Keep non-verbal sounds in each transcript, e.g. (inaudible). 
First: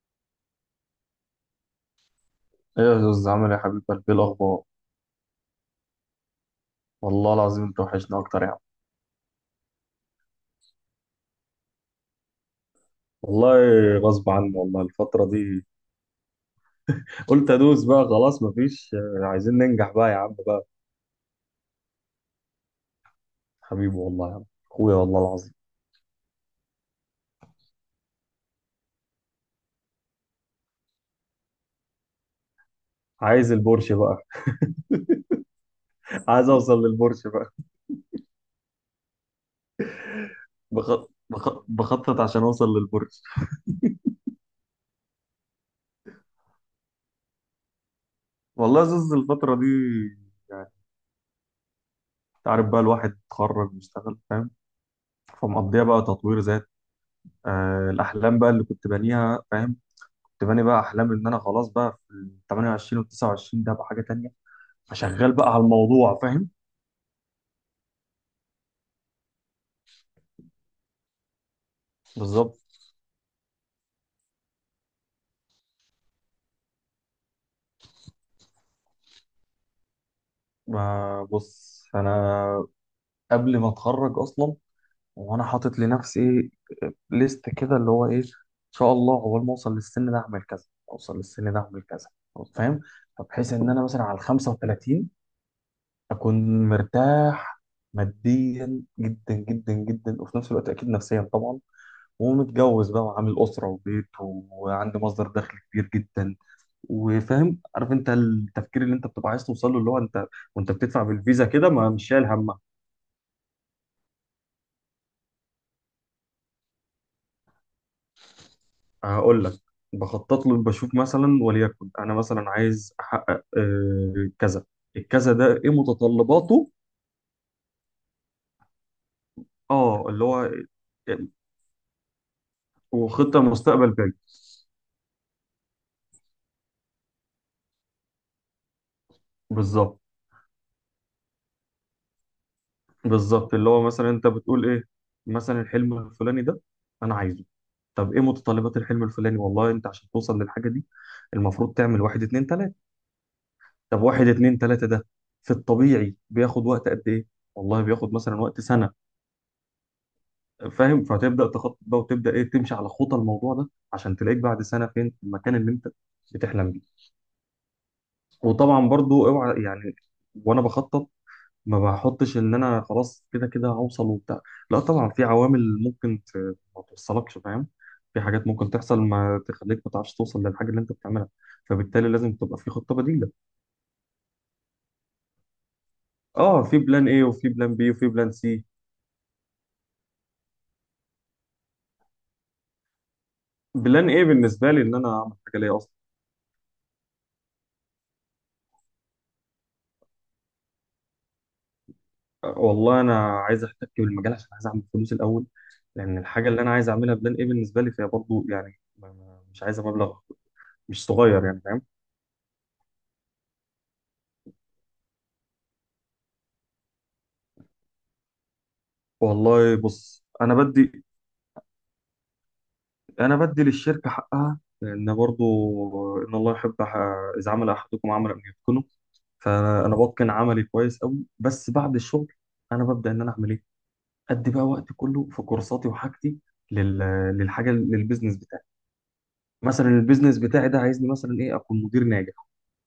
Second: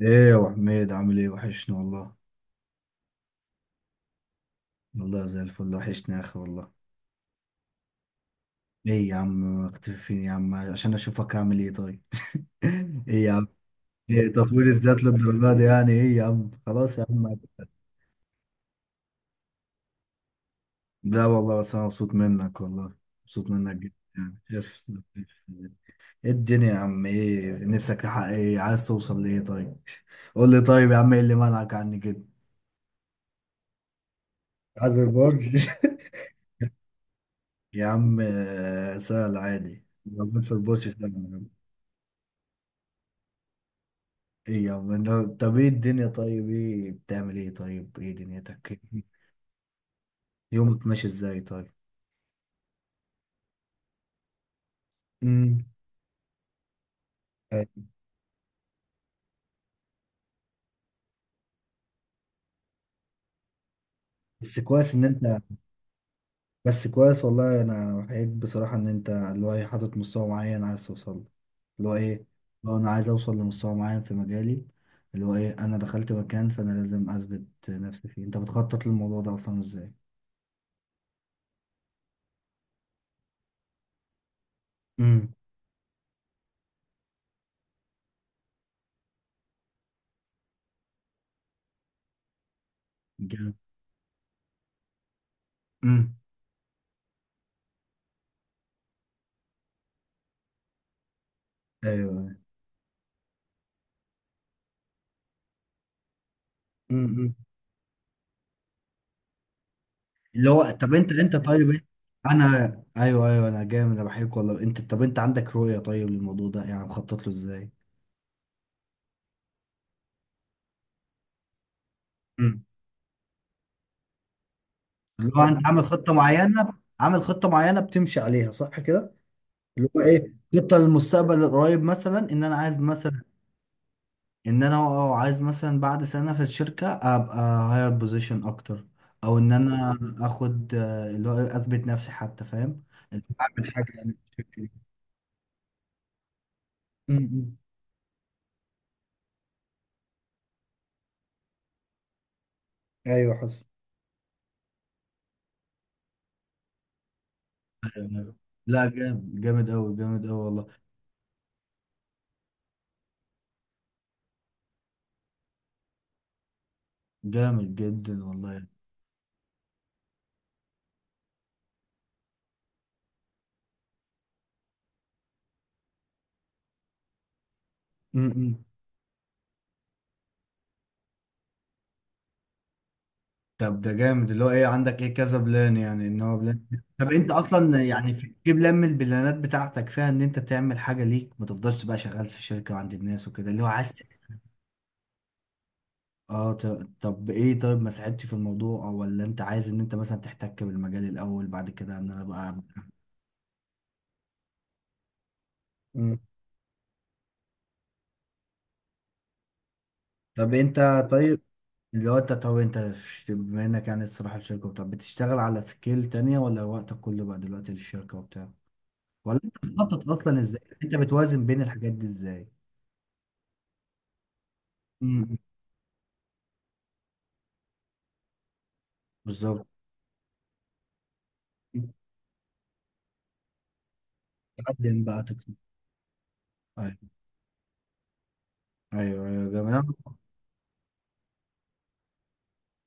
ايه يا ابو حميد، عامل ايه؟ وحشنا والله. ايه يا زوز، عامل ايه يا حبيب قلبي؟ إيه الاخبار؟ والله زي الفل، وحشنا يا اخي والله. والله العظيم انت وحشنا اكتر يا عم. ايه يا عم؟ مختفي فين يا عم؟ عشان اشوفك عامل ايه؟ طيب. (laughs) ايه يا عم؟ والله ايه غصب عني، تطوير والله الذات الفترة للدرجه دي؟ دي يعني ايه يا عم؟ خلاص يا عم. قلت ادوس بقى خلاص، مفيش. عايزين ننجح بقى يا عم بقى. لا والله، بس انا مبسوط منك والله. مبسوط منك جدا حبيبي والله يا يعني، عم شايف؟ اخويا، والله العظيم ايه الدنيا يا عم؟ ايه نفسك تحقق؟ ايه عايز توصل لايه؟ طيب. قول لي طيب يا عم، ايه اللي منعك عني كده؟ عايز البورش بقى، عايز البورش. (laughs) عايز اوصل للبورش بقى. يا عم، سهل عادي، موجود في البورش، بخط... سهل. بخ... بخطط عشان اوصل للبورش. ايه يا عم؟ طب ايه الدنيا؟ طيب ايه بتعمل؟ ايه طيب ايه دنيتك؟ والله يا (laughs) زوز الفترة دي يعني، يومك ماشي ازاي؟ طيب. انت عارف بقى الواحد اتخرج واشتغل، فاهم؟ امم. فمقضيها بقى تطوير ذات. الاحلام بقى اللي كنت بانيها، فاهم؟ كنت باني بقى احلامي ان انا خلاص بقى في ال 28 وال 29، ده بقى حاجه تانية. بس كويس ان انت. فشغال بقى على الموضوع، فاهم؟ بس كويس والله، انا بحييك بصراحة ان انت اللي هو ايه حاطط مستوى معين عايز توصل له. اللي هو ايه، بالظبط. لو انا عايز اوصل لمستوى معين في مجالي، اللي هو ايه، انا دخلت مكان فانا لازم اثبت نفسي فيه. انت بتخطط للموضوع ده اصلا ازاي؟ ما بص، انا قبل ما اتخرج اصلا امم. وانا حاطط لنفسي ايه ليست كده، اللي هو ايه ان شاء الله اول ما اوصل للسن ده اعمل كذا، اوصل للسن ده اعمل كذا، فاهم؟ فبحيث جامد. ان انا مثلا على ال 35 امم. اكون مرتاح ماديا جدا جدا جدا، وفي نفس الوقت اكيد نفسيا طبعا، ايوه. ومتجوز بقى وعامل أسرة وبيت وعنده مصدر دخل كبير جدا. امم. وفاهم عارف انت التفكير اللي انت بتبقى عايز توصل له، اللي هو انت اللي هو وانت طب بتدفع انت بالفيزا كده طيب ما مش شايل انا. همها. ايوه ايوه، انا جامد، انا بحبك والله. انت طب، انت عندك رؤيه طيب للموضوع ده؟ يعني مخطط له ازاي؟ هقول لك، بخطط له بشوف مثلا وليكن انا مثلا مم. عايز احقق كذا. اللي الكذا هو ده انت ايه عامل خطه متطلباته؟ معينه. عامل خطه معينه بتمشي عليها، صح كده؟ اللي هو اه، اللي ايه، هو خطه آه، للمستقبل القريب مثلا، ان انا عايز مثلا، وخطة مستقبل بعيد. ان انا عايز مثلا بعد سنه في الشركه ابقى هاير بوزيشن اكتر، او ان انا بالظبط، اخد اللي هو اثبت نفسي حتى، فاهم؟ اللي هو بالظبط. اللي اعمل هو حاجه مثلا يعني في انت الشركة بتقول دي. ايه، مثلا الحلم الفلاني ده م- انا عايزه. م. طب ايه متطلبات الحلم الفلاني؟ والله انت عشان توصل للحاجه دي المفروض تعمل واحد اتنين تلاته. ايوه حصل. طب واحد اتنين تلاته ده في الطبيعي بياخد وقت قد ايه؟ والله بياخد يعني. مثلا وقت لا، سنه. جامد جامد أوي، جامد أوي والله. فاهم؟ فتبدا تخطط بقى وتبدا ايه، تمشي على خطى الموضوع ده عشان تلاقيك بعد سنه فين في المكان اللي انت بتحلم بيه. جامد جدا والله يعني. وطبعا برضو اوعى يعني، وانا بخطط ما بحطش ان انا خلاص كده كده هوصل وبتاع، لا طبعا في عوامل ممكن ما توصلكش، فاهم؟ في حاجات م-م. ممكن تحصل ما تخليك ما تعرفش توصل للحاجه اللي انت بتعملها، فبالتالي لازم تبقى في خطه بديله. طب ده جامد، اللي هو ايه، عندك ايه كذا بلان يعني، ان هو بلان. اه في بلان طب ايه انت وفي بلان اصلا بي وفي يعني، بلان في سي. بلان من البلانات بتاعتك فيها ان انت تعمل حاجة ليك، ما تفضلش بقى شغال في شركة وعند الناس وكده، اللي هو عايز. بلان ايه بالنسبه لي ان انا اعمل حاجه ليا اصلا. اه، طب ايه طيب، ما ساعدتش في الموضوع، او ولا انت عايز ان انت مثلا تحتك بالمجال الاول بعد كده ان انا بقى. والله انا عايز احتك بالمجال عشان عايز اعمل فلوس الاول، مم. لان الحاجه اللي انا عايز اعملها بلان ايه بالنسبه لي، فهي برضو يعني مش عايزه مبلغ طب مش انت طيب. صغير يعني، فاهم؟ اللي هو انت طب انت بما انك يعني، الصراحة، الشركة، طب بتشتغل على سكيل تانية، ولا وقتك كله بقى دلوقتي للشركة وبتاع؟ ولا انت والله بتخطط بص، اصلا انا ازاي؟ انت بدي بتوازن بين الحاجات دي ازاي؟ انا بدي للشركه حقها، لان امم. برضو ان الله يحب اذا عمل احدكم عمل ان يتقنه. بالظبط. فانا بتقن عملي كويس قوي، بس بعد الشغل انا ببدا ان انا اعمل ايه، ادي بقى وقت تقدم بقى كله في تكتب. كورساتي وحاجتي لل... ايوه. للحاجه، للبيزنس بتاعي. ايوه ايوه، جميل. مثلا البيزنس بتاعي ده عايزني مثلا ايه، اكون مدير ناجح.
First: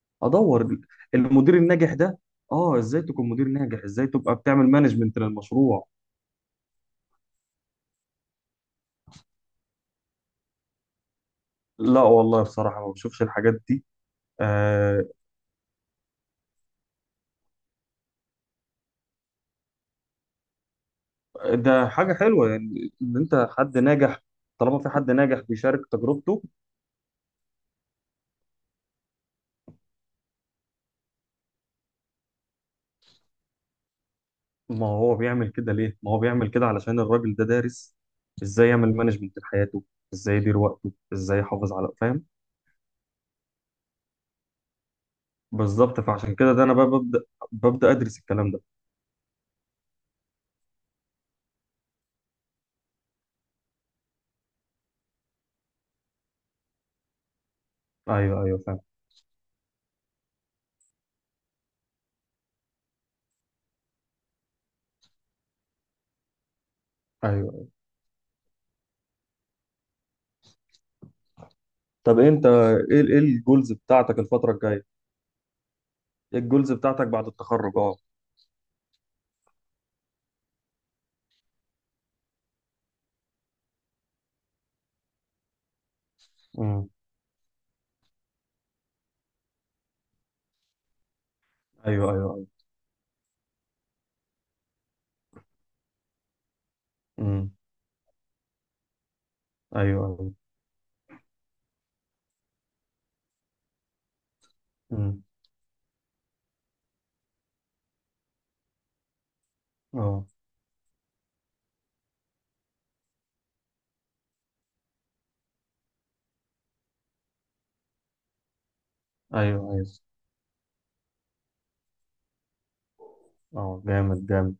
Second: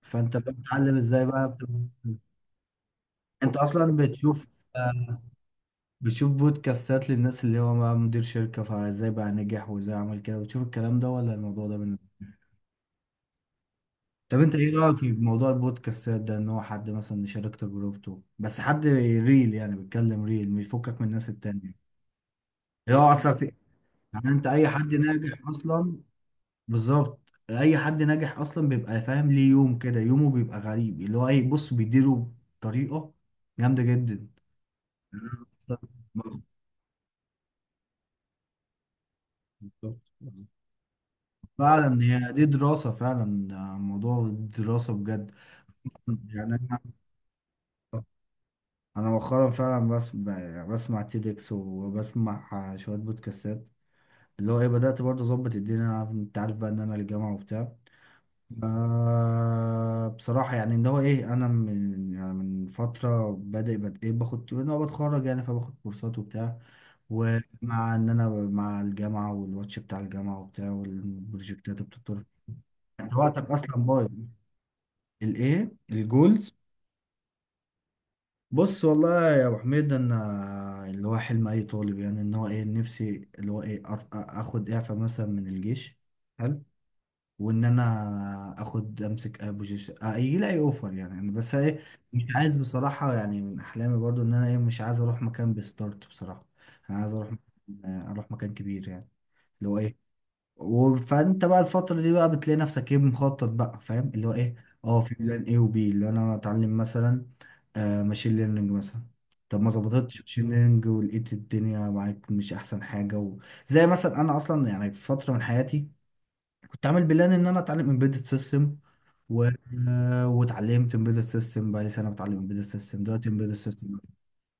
فانت ادور بتتعلم ازاي المدير بقى الناجح ده اه ازاي تكون مدير انت ناجح، اصلا ازاي تبقى بتشوف. بتعمل مانجمنت آه، للمشروع. بتشوف بودكاستات للناس اللي هو بقى مدير شركة، فازاي بقى نجح وازاي عمل كده؟ بتشوف الكلام ده ولا الموضوع ده لا بالنسبة؟ والله بصراحه ما بشوفش الحاجات دي. طب انت ايه رايك آه، في موضوع البودكاستات ده، ان هو حد مثلا يشارك تجربته، بس حد ريل يعني، بيتكلم ريل مش يفكك من الناس التانية؟ ده حاجة حلوة يعني، اللي هو إن اصلا أنت في. حد ناجح يعني انت، اي طالما في حد حد ناجح ناجح بيشارك اصلا. تجربته. بالظبط. اي حد ناجح اصلا بيبقى فاهم ليه يوم كده، يومه بيبقى غريب اللي هو ايه، بص بيديره بطريقه جامده جدا. ما هو بيعمل (laughs) كده ليه؟ ما هو بيعمل كده علشان الراجل ده دارس إزاي يعمل مانجمنت لحياته، بالظبط. إزاي يدير وقته، إزاي يحافظ على، فعلا، فاهم؟ هي دي دراسه فعلا، ده موضوع دراسه بجد. بالظبط، فعشان كده يعني ده أنا أنا. بقى ببدأ، ببدأ أدرس الكلام ده. انا مؤخرا فعلا، بسمع تيدكس وبسمع شويه بودكاستات. اللي هو ايه، بدات برضه اظبط الدنيا، انا عارف انت عارف بقى ان انا الجامعه وبتاع. أيوه أيوه فاهم. بصراحه يعني، اللي هو ايه، انا من يعني من فتره بادئ ايه باخد ان هو بتخرج يعني، فباخد كورسات وبتاع. أيوه أيوه. ومع ان انا مع الجامعه والواتش بتاع الجامعه وبتاع والبروجكتات طب بتطور. أنت إيه، يعني إيه وقتك الجولز اصلا بايظ. بتاعتك الفترة الجاية؟ الايه إيه الجولز؟ الجولز بتاعتك بعد التخرج؟ أه. بص والله يا ابو حميد، انا اللي هو حلم اي طالب يعني، ان هو ايه، نفسي اللي هو ايه اخد اعفاء مثلا من الجيش. حلو. أمم. وان انا اخد امسك اي بوزيشن يجي لي اي اوفر يعني، أنا بس ايه، أيوه مش أيوه أيوه. عايز بصراحه يعني، من احلامي برضو ان انا ايه، مش عايز اروح مكان بستارت بصراحه. انا عايز أمم. اروح مكان كبير يعني، اللي هو أيوه ايه. أيوه. فانت بقى الفترة دي بقى بتلاقي نفسك ايه، مخطط بقى، فاهم اللي هو ايه. اه، في أمم. بلان ايه وبي، اللي انا اتعلم مثلا، ماشين ليرنينج مثلا. طب ما ظبطتش أه. ماشين ليرنينج ولقيت الدنيا معاك مش احسن حاجة و... زي مثلا، انا اصلا يعني، في فترة من حياتي كنت عامل بلان ان انا اتعلم امبيدد سيستم و... أيوه أيوه. واتعلمت امبيدد سيستم بقى لي سنة بتعلم امبيدد سيستم، دلوقتي امبيدد أه سيستم جامد جامد.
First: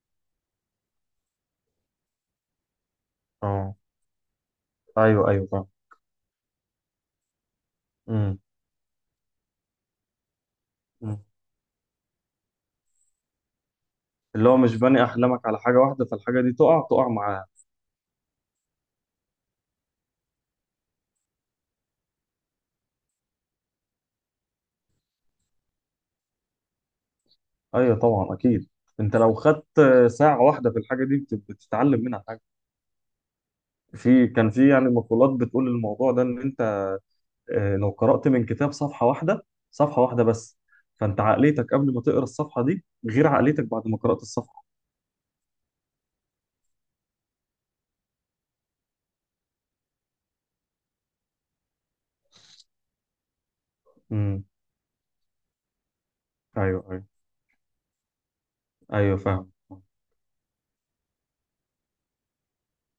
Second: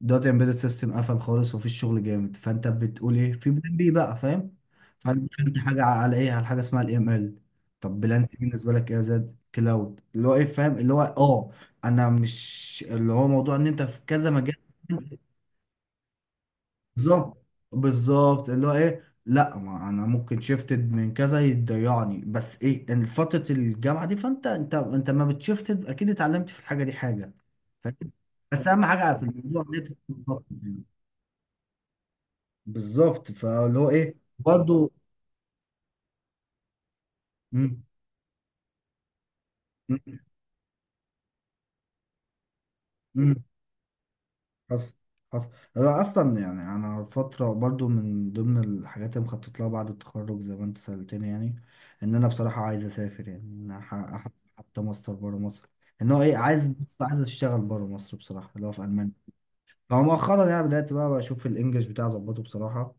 دلوقتي امبيدد سيستم قفل خالص ومفيش شغل جامد، فانت بتقول ايه في بلان أه بي بقى، فاهم. فانا ايوه ايوه دخلت فاهم. حاجه على ايه، على حاجه اسمها الاي ام ال. طب بلان سي امم. بالنسبه لك ايه يا زاد، كلاود، اللي هو ايه، فاهم اللي هو، مم. اه. انا مش اللي هو، موضوع ان انت في كذا اللي مجال. هو مش باني احلامك على حاجه واحده فالحاجه دي تقع، تقع بالظبط. معاها. بالظبط، اللي هو ايه، لا ما انا ممكن شيفتد من كذا يضيعني، بس ايه ان فتره الجامعه دي فانت، انت ما بتشيفتد اكيد، اتعلمت في الحاجه دي حاجه، فاهم. ايوه طبعا بس اكيد. اهم حاجه انت في لو الموضوع ان خدت انت ساعه تتخطط. واحده في الحاجه دي بتتعلم منها حاجه. بالظبط، فاللي هو ايه في كان في يعني برضو. مقولات بتقول الموضوع ده ان انت، مم. لو قرات من كتاب صفحه واحده، صفحه مم. واحده بس، فانت عقليتك قبل ما تقرا الصفحه دي غير مم. عقليتك بعد ما قرات الصفحه. حصل. حصل. انا اصلا يعني، انا فتره برضو من ضمن الحاجات اللي مخطط لها بعد التخرج زي ما انت سالتني يعني، ان انا بصراحه عايز اسافر يعني، ان أنا امم. حتى ماستر بره مصر، ان هو ايه عايز، ايوه ايوه عايز اشتغل بره مصر بصراحه، اللي هو، في المانيا. ايوه فاهم. هو مؤخرا يعني، بدأت بقى بشوف الانجليش بتاعي اظبطه بصراحة.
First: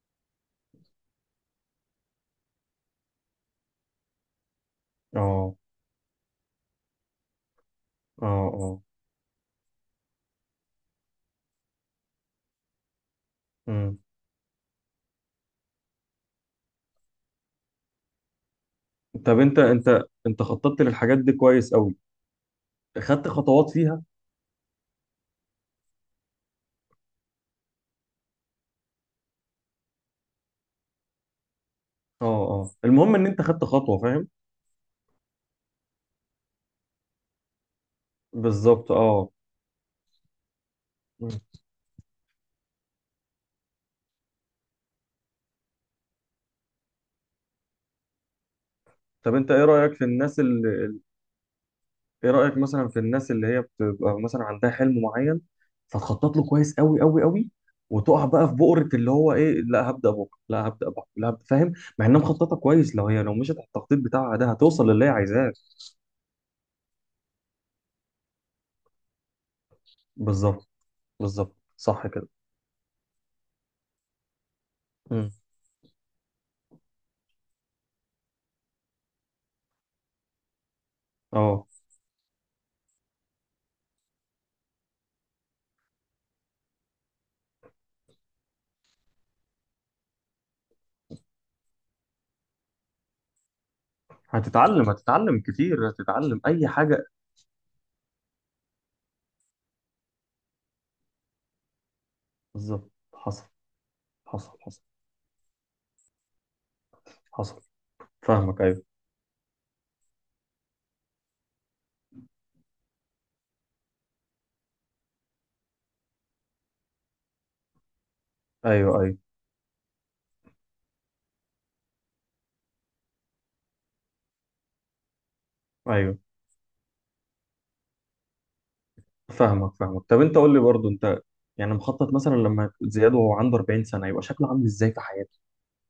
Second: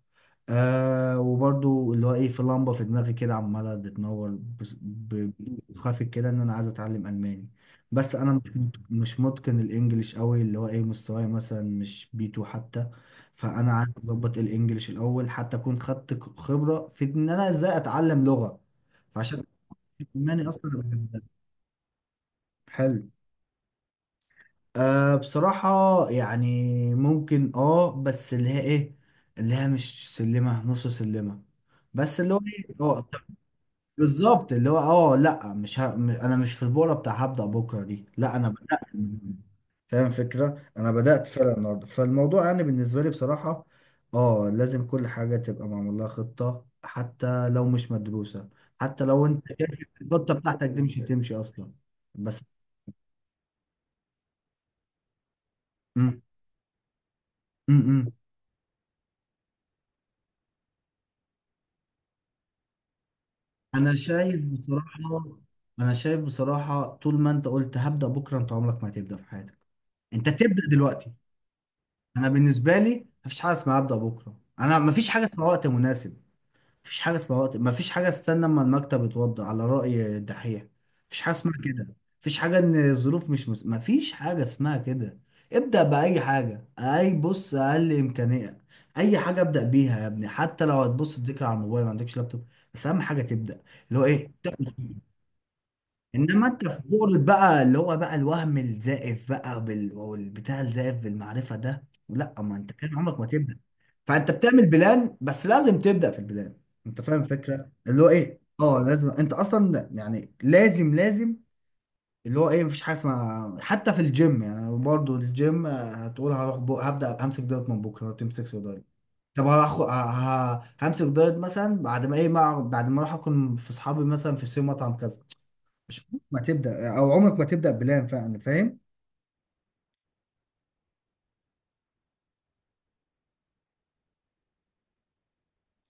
وبرضو اللي هو ايه، في لمبة في دماغي كده عمالة بتنور، اه بضوء خافت كده، ان انا عايز اتعلم الماني. بس اه انا اه. مش متقن الانجليش قوي، اللي هو ايه، مستواي مثلا مش بي 2 حتى. فانا عايز امم. اظبط الانجليش الاول، حتى اكون خدت خبرة في ان انا ازاي اتعلم لغة. طب فعشان انت الماني اصلا أنا خططت للحاجات بحبها. دي كويس قوي، حلو. خدت خطوات فيها. بصراحة. يعني، ممكن، بس اللي هي ايه، اللي هي مش سلمة، نص سلمة. بس اللي هو اه اه ايه، المهم طب، ان انت خدت خطوه، فاهم؟ بالظبط، اللي هو، لا مش انا مش في البورة بتاع هبدأ بكرة دي، لا انا بدأت بالظبط اه. النهاردة. فاهم فكرة؟ انا بدأت مم. فعلا النهاردة، فالموضوع يعني بالنسبة لي بصراحة، اه، لازم كل حاجة تبقى معمول لها خطة، حتى لو مش مدروسة، حتى لو طب انت انت ايه شايف رايك في الخطة الناس بتاعتك دي مش اللي، هتمشي اصلا. ايه بس. رايك مثلا في الناس اللي هي بتبقى مثلا عندها حلم معين م فتخطط له كويس قوي قوي قوي، -م -م. وتقع بقى في بؤره اللي هو ايه لا هبدا بكره، لا هبدا بكره، لا هبدأ. فاهم؟ مع انها مخططه كويس، لو هي لو مشت على انا التخطيط بتاعها شايف ده هتوصل للي هي بصراحه، عايزاه. انا شايف بصراحه، طول ما انت قلت هبدا بكره انت عمرك ما هتبدا في حياتك. انت تبدا بالظبط، دلوقتي. بالظبط صح كده. انا بالنسبه لي، مفيش حاجه اسمها ابدا بكره. انا مفيش حاجه مم. اسمها وقت مناسب، مفيش حاجه اسمها وقت، مفيش حاجه استنى اما المكتب يتوضا على راي الدحيح، مفيش حاجه اسمها اه كده. مفيش حاجه ان الظروف مش مفيش حاجه اسمها كده. ابدا باي حاجه، اي، بص اقل امكانيه، اي حاجه ابدا بيها يا ابني، حتى لو هتبص تذاكر على الموبايل ما عندكش لابتوب. بس اهم حاجه تبدا، اللي هو ايه، هتتعلم، هتتعلم كتير، هتتعلم انما انت اي في حاجه. بورة بقى اللي هو بقى الوهم الزائف بقى والبتاع الزائف بالمعرفه ده، لا، ما انت بالظبط. كان عمرك ما حصل تبدا. فانت حصل بتعمل حصل بلان، بس لازم تبدا في البلان. انت فاهم حصل. الفكره اللي هو ايه؟ فاهمك. اه ايوه لازم انت اصلا يعني، لازم. اللي هو ايه، مفيش حاجه اسمها حتى في الجيم يعني، برضو الجيم هتقول هروح هبدا همسك دايت من بكره، ما تمسكش دايت. ايوه ايوه طب هاخد، همسك دايت مثلا بعد ما ايه بعد ما اروح اكل في اصحابي مثلا في سي مطعم كذا. مش ايوه عمرك ما تبدا، او عمرك ما تبدا بلان فعلا، فاهم؟ فاهمك فاهمك. طب انت قول لي برضو انت يعني مخطط مثلا لما زياد وهو عنده 40 سنه يبقى شكله عامل ازاي في حياته،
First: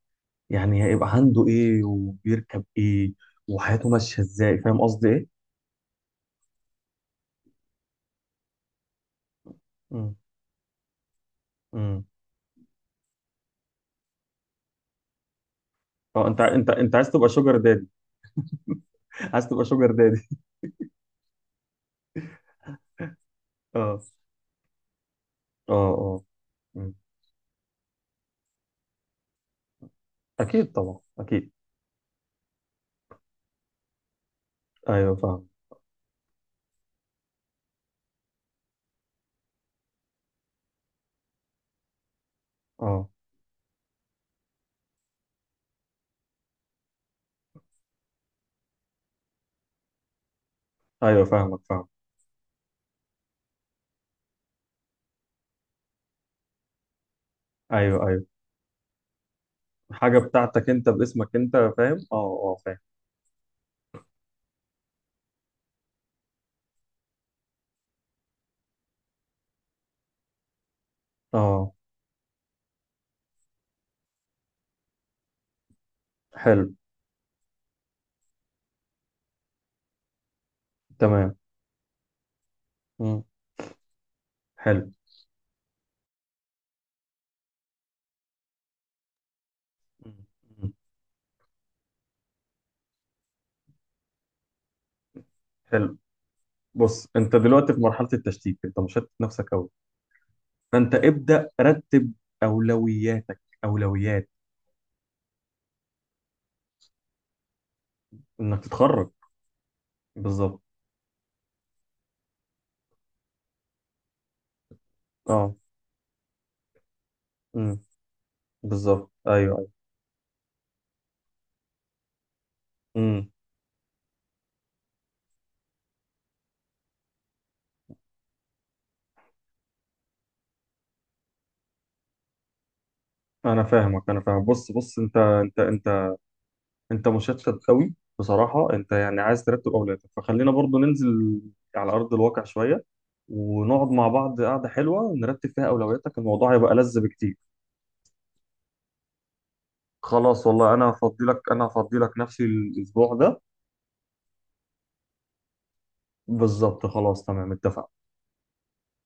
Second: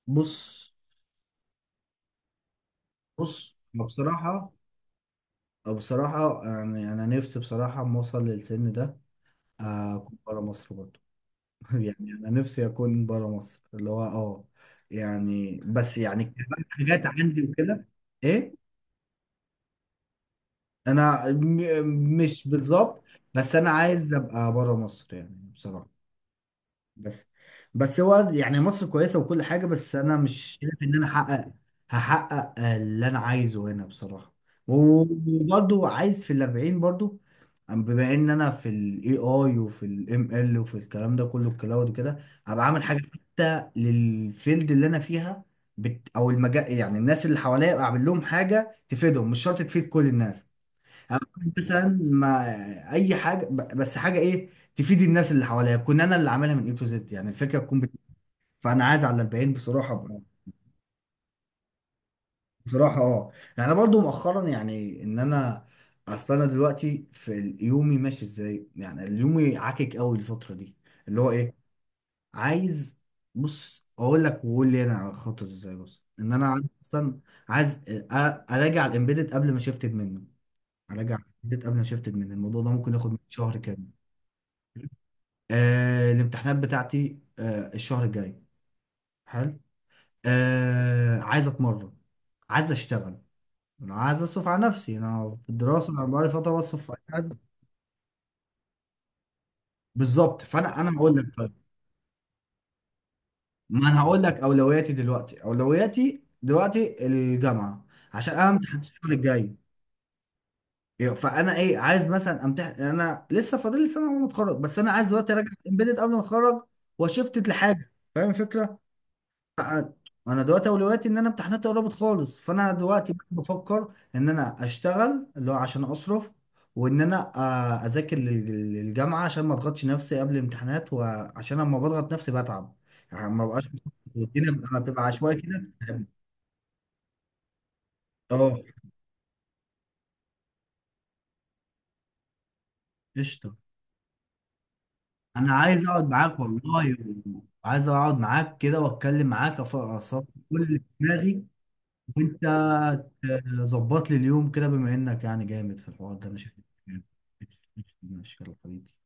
بص يعني هيبقى عنده ايه وبيركب ايه بص أنا وحياته ماشيه بصراحه، ازاي، فاهم قصدي ايه؟ أو بصراحه يعني، انا نفسي بصراحه اما اوصل للسن ده، امم. اكون بره مصر برضه. (laughs) يعني امم. انا نفسي اكون بره مصر، اللي هو، اه، يعني، بس يعني اه انت كمان انت حاجات عايز تبقى عندي شوجر وكده. دادي؟ ايه؟ (laughs) عايز تبقى شوجر دادي؟ انا مش بالظبط. بس انا (laughs) اه عايز ابقى بره مصر يعني اه بصراحه. اه. مم. بس، بس هو يعني، مصر كويسة وكل حاجة، بس أنا مش اكيد شايف إن طبعا أنا اكيد. أحقق، هحقق اللي أنا عايزه هنا بصراحة. ايوه فاهم. وبرضه، عايز في الأربعين برضه، بما إن أنا في ال AI وفي ال ML وفي الكلام ده كله، الكلاود وكده، هبقى عامل حاجة اه. حتى للفيلد اللي أنا فيها. بت، أو المجال يعني، الناس اللي حواليا أبقى أعمل لهم حاجة تفيدهم، مش شرط تفيد كل الناس. ايوه هعمل فاهمك فاهم. مثلا مع، اي حاجه، بس حاجه ايه، تفيد الناس اللي حواليا، كون انا اللي عاملها من اي تو زد يعني، الفكره تكون ايوه ايوه. فانا عايز على البيان بصراحه حاجه بتاعتك انت باسمك انت، فاهم؟ اه اه فاهم. بصراحه، اه. يعني انا برضو مؤخرا يعني ان انا، اصل انا دلوقتي في يومي ماشي ازاي يعني، يومي عاكك قوي الفتره دي، اللي هو ايه، اه. عايز، بص اقول لك، وقول لي انا خطط ازاي، بص ان انا عايز حلو. اصلا، عايز اراجع الامبيدد قبل ما شفتد منه اراجع تمام. الامبيدد قبل ما شفتد منه، الموضوع ده ممكن ياخد مني مم. شهر كامل. حلو. الامتحانات بتاعتي الشهر الجاي. حلو. مم. عايز اتمرن، عايز اشتغل، انا عايز اصرف على نفسي، انا في الدراسه، حلو. انا بقالي فتره بصرف في أي بص حد. انت دلوقتي في مرحله التشتيت، انت مشتت نفسك قوي. بالظبط، فانا فانت انا هقول لك ابدا طيب، رتب اولوياتك، ما انا هقول اولويات لك اولوياتي دلوقتي الجامعه، عشان انا انك امتحان تتخرج. الشهر الجاي. بالظبط. فانا ايه، عايز مثلا امتحن، انا لسه فاضل لي سنه وانا متخرج، بس انا عايز دلوقتي اراجع اه. امبيدد قبل ما اتخرج، وشفت امم. لحاجه، فاهم الفكره؟ بالظبط. ايوه ايوه. انا دلوقتي اولوياتي ان انا امتحاناتي قربت خالص، فانا دلوقتي امم. بفكر ان انا اشتغل اللي هو عشان اصرف، وان انا اذاكر للجامعه عشان ما اضغطش نفسي قبل الامتحانات، وعشان لما بضغط نفسي بتعب، يعني ما بقاش انا فاهمك، انا فاهم. الدنيا بص بتبقى بص، بتبقى انت عشوائي انت كده. انت انت مشتت قوي اه. بصراحه. انت يعني عايز ترتب اولوياتك، فخلينا برضو ننزل على ارض الواقع شويه، قشطه. ونقعد مع بعض قعده حلوه نرتب انا فيها عايز اقعد اولوياتك، معاك الموضوع هيبقى والله، لذ بكتير. وعايز اقعد معاك كده واتكلم معاك، اصفي خلاص كل والله، اللي في انا هفضي لك دماغي. انا هفضي لك وانت نفسي الاسبوع ده. ظبط لي اليوم كده، بما انك يعني جامد في الحوار ده، مش، بالظبط مش، خلاص تمام، اتفقنا. مش- مش- حبيبي.